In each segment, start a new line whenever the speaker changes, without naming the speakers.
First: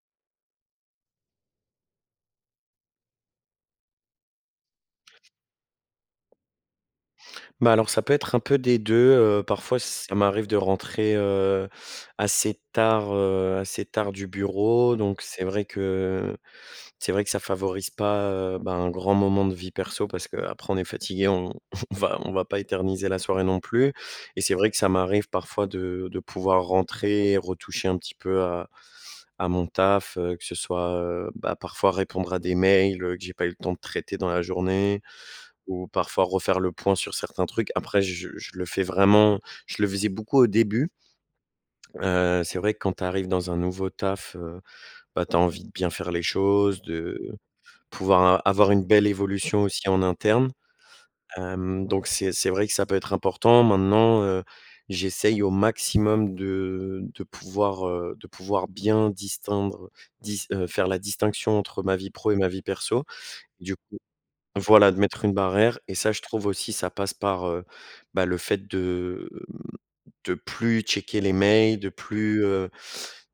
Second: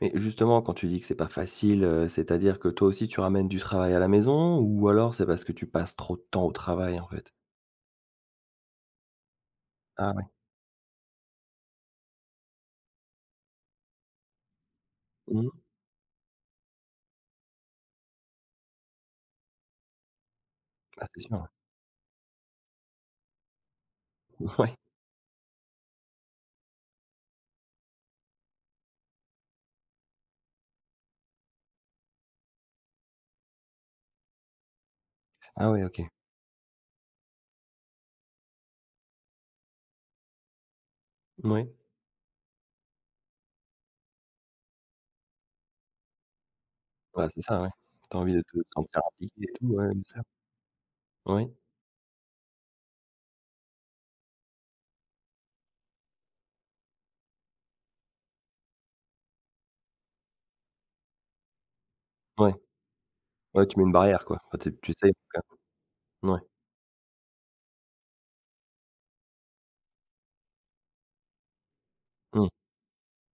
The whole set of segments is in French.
Mais, justement, quand tu dis que c'est pas facile, heu, c'est-à-dire que, toi aussi, tu ramènes du travail à la maison ou alors c'est parce que tu passes trop de temps au travail, en fait?
Bah, alors ça peut être un peu des 2, heu, parfois, ç
Ah
ça
ouais.
m'arrive de rentrer, heu, assez tard, heu assez tard du bureau. Donc, c'est
Mmh.
vrai que c'est vrai que ça favorise pas, heu, ben, un grand moment de vie perso parce qu'après, on est
Ah, c'est
fatigué,
sûr, ouais.
on on va, on va pas éterniser la soirée, non plus. Et c'est vrai
Ouais
que ça m'arrive parfois, de de pouvoir rentrer, et retoucher un petit peu, heu, à à mon taf, heu, que ce soit, heu, bah, parfois répondre à des mails, heu, que j'ai pas eu le temps de traiter dans la journée
Ah ouais,
ou
OK.
parfois refaire le point sur certains trucs. Après, je je le fais vraiment je le faisais beaucoup au début
Moui.
Heu, c'est vrai quand tu arrives dans un nouveau taf, heu, bah, tu as envie de bien faire les choses, de
Ouais, c'est ça, ouais. Tu as
pouvoir
envie de de
a
te
avoir une
sentir
belle
en vie et
évolution
tout, ouais,
aussi
bien
en
sûr.
interne.
Oui.
Hem, donc, c'est c'est vrai que ça peut être important. Maintenant, heu, j'essaye au maximum de de pouvoir, heu de pouvoir bien distinguer dis heu, faire la distinction entre ma vie pro et ma
Ouais.
vie perso.
Ouais,
Du
tu mets une
coup
barrière, quoi. Enfin, tu tu
voilà, de
essaies, en
mettre
tous
une
cas.
barrière. Et ça, je
Mouais.
trouve aussi, ça passe par, heu, bah, le fait de, hem, de plus checker les mails, de de plus,
Mmh.
heu,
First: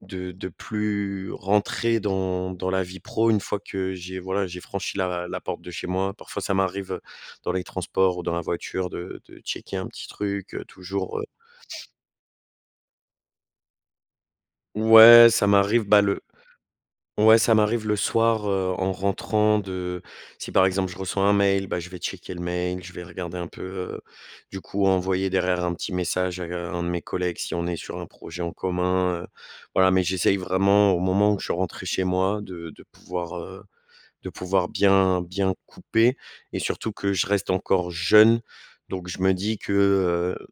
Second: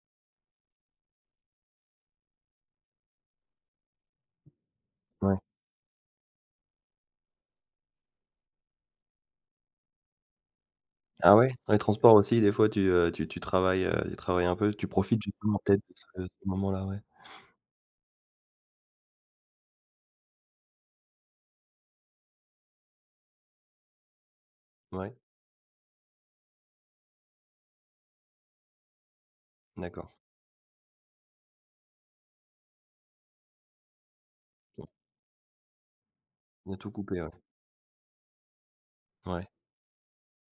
de de plus rentrer dans dans la vie pro, une fois que j'ai, voilà, j'ai franchi la
Ouais.
la porte de chez moi. Parfois, ça m'arrive heu, dans les transports ou dans la voiture, de de checker un petit truc, heu, toujours, heu
Ah ouais, dans les transports, aussi, des fois, tu, heu, tu tu travailles, heu, tu travailles un peu? Tu profites
Ouais, ça
justement
m'arrive.
peut-être de
Bah,
ce
le
ce moment-là? Ouais.
ouais, ça m'arrive le soir, heu, en rentrant de si, par exemple, je reçois un mail, bah, je vais checker le mail, je vais regarder un peu, heu, du coup,
Ouais.
envoyer derrière un petit message, à g un de mes collègues, si on est sur un projet en commun. Heu voilà, mais
D'accord.
j'essaye vraiment au moment où je suis rentré chez moi, de de pouvoir, heu, de pouvoir
Ton
bien bien couper et
De tout
surtout que
couper,
je
ouais.
reste encore jeune. Donc je me
Ouais.
dis que, heu,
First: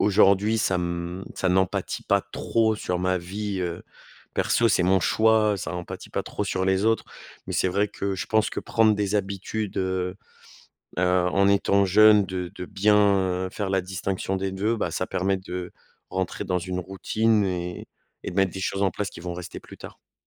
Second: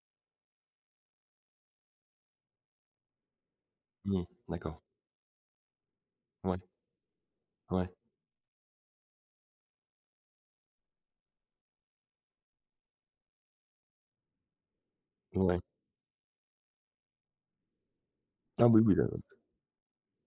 aujourd'hui, ça m ça n'en pâti pas trop sur ma vie, heu,
Mmh,
perso,
d'accord.
c'est mon choix, ça en pâti pas trop
Ouais.
sur les autres. Mais c'est vrai
Ouais.
que je pense que prendre des habitudes, heu heu, en étant jeune, de de bien, heu, faire la distinction des 2, bah, ça permet
Ouais.
de rentrer dans une routine et et de mettre des
Ah oui,
choses en
oui,
place qui
le
vont rester plus tard.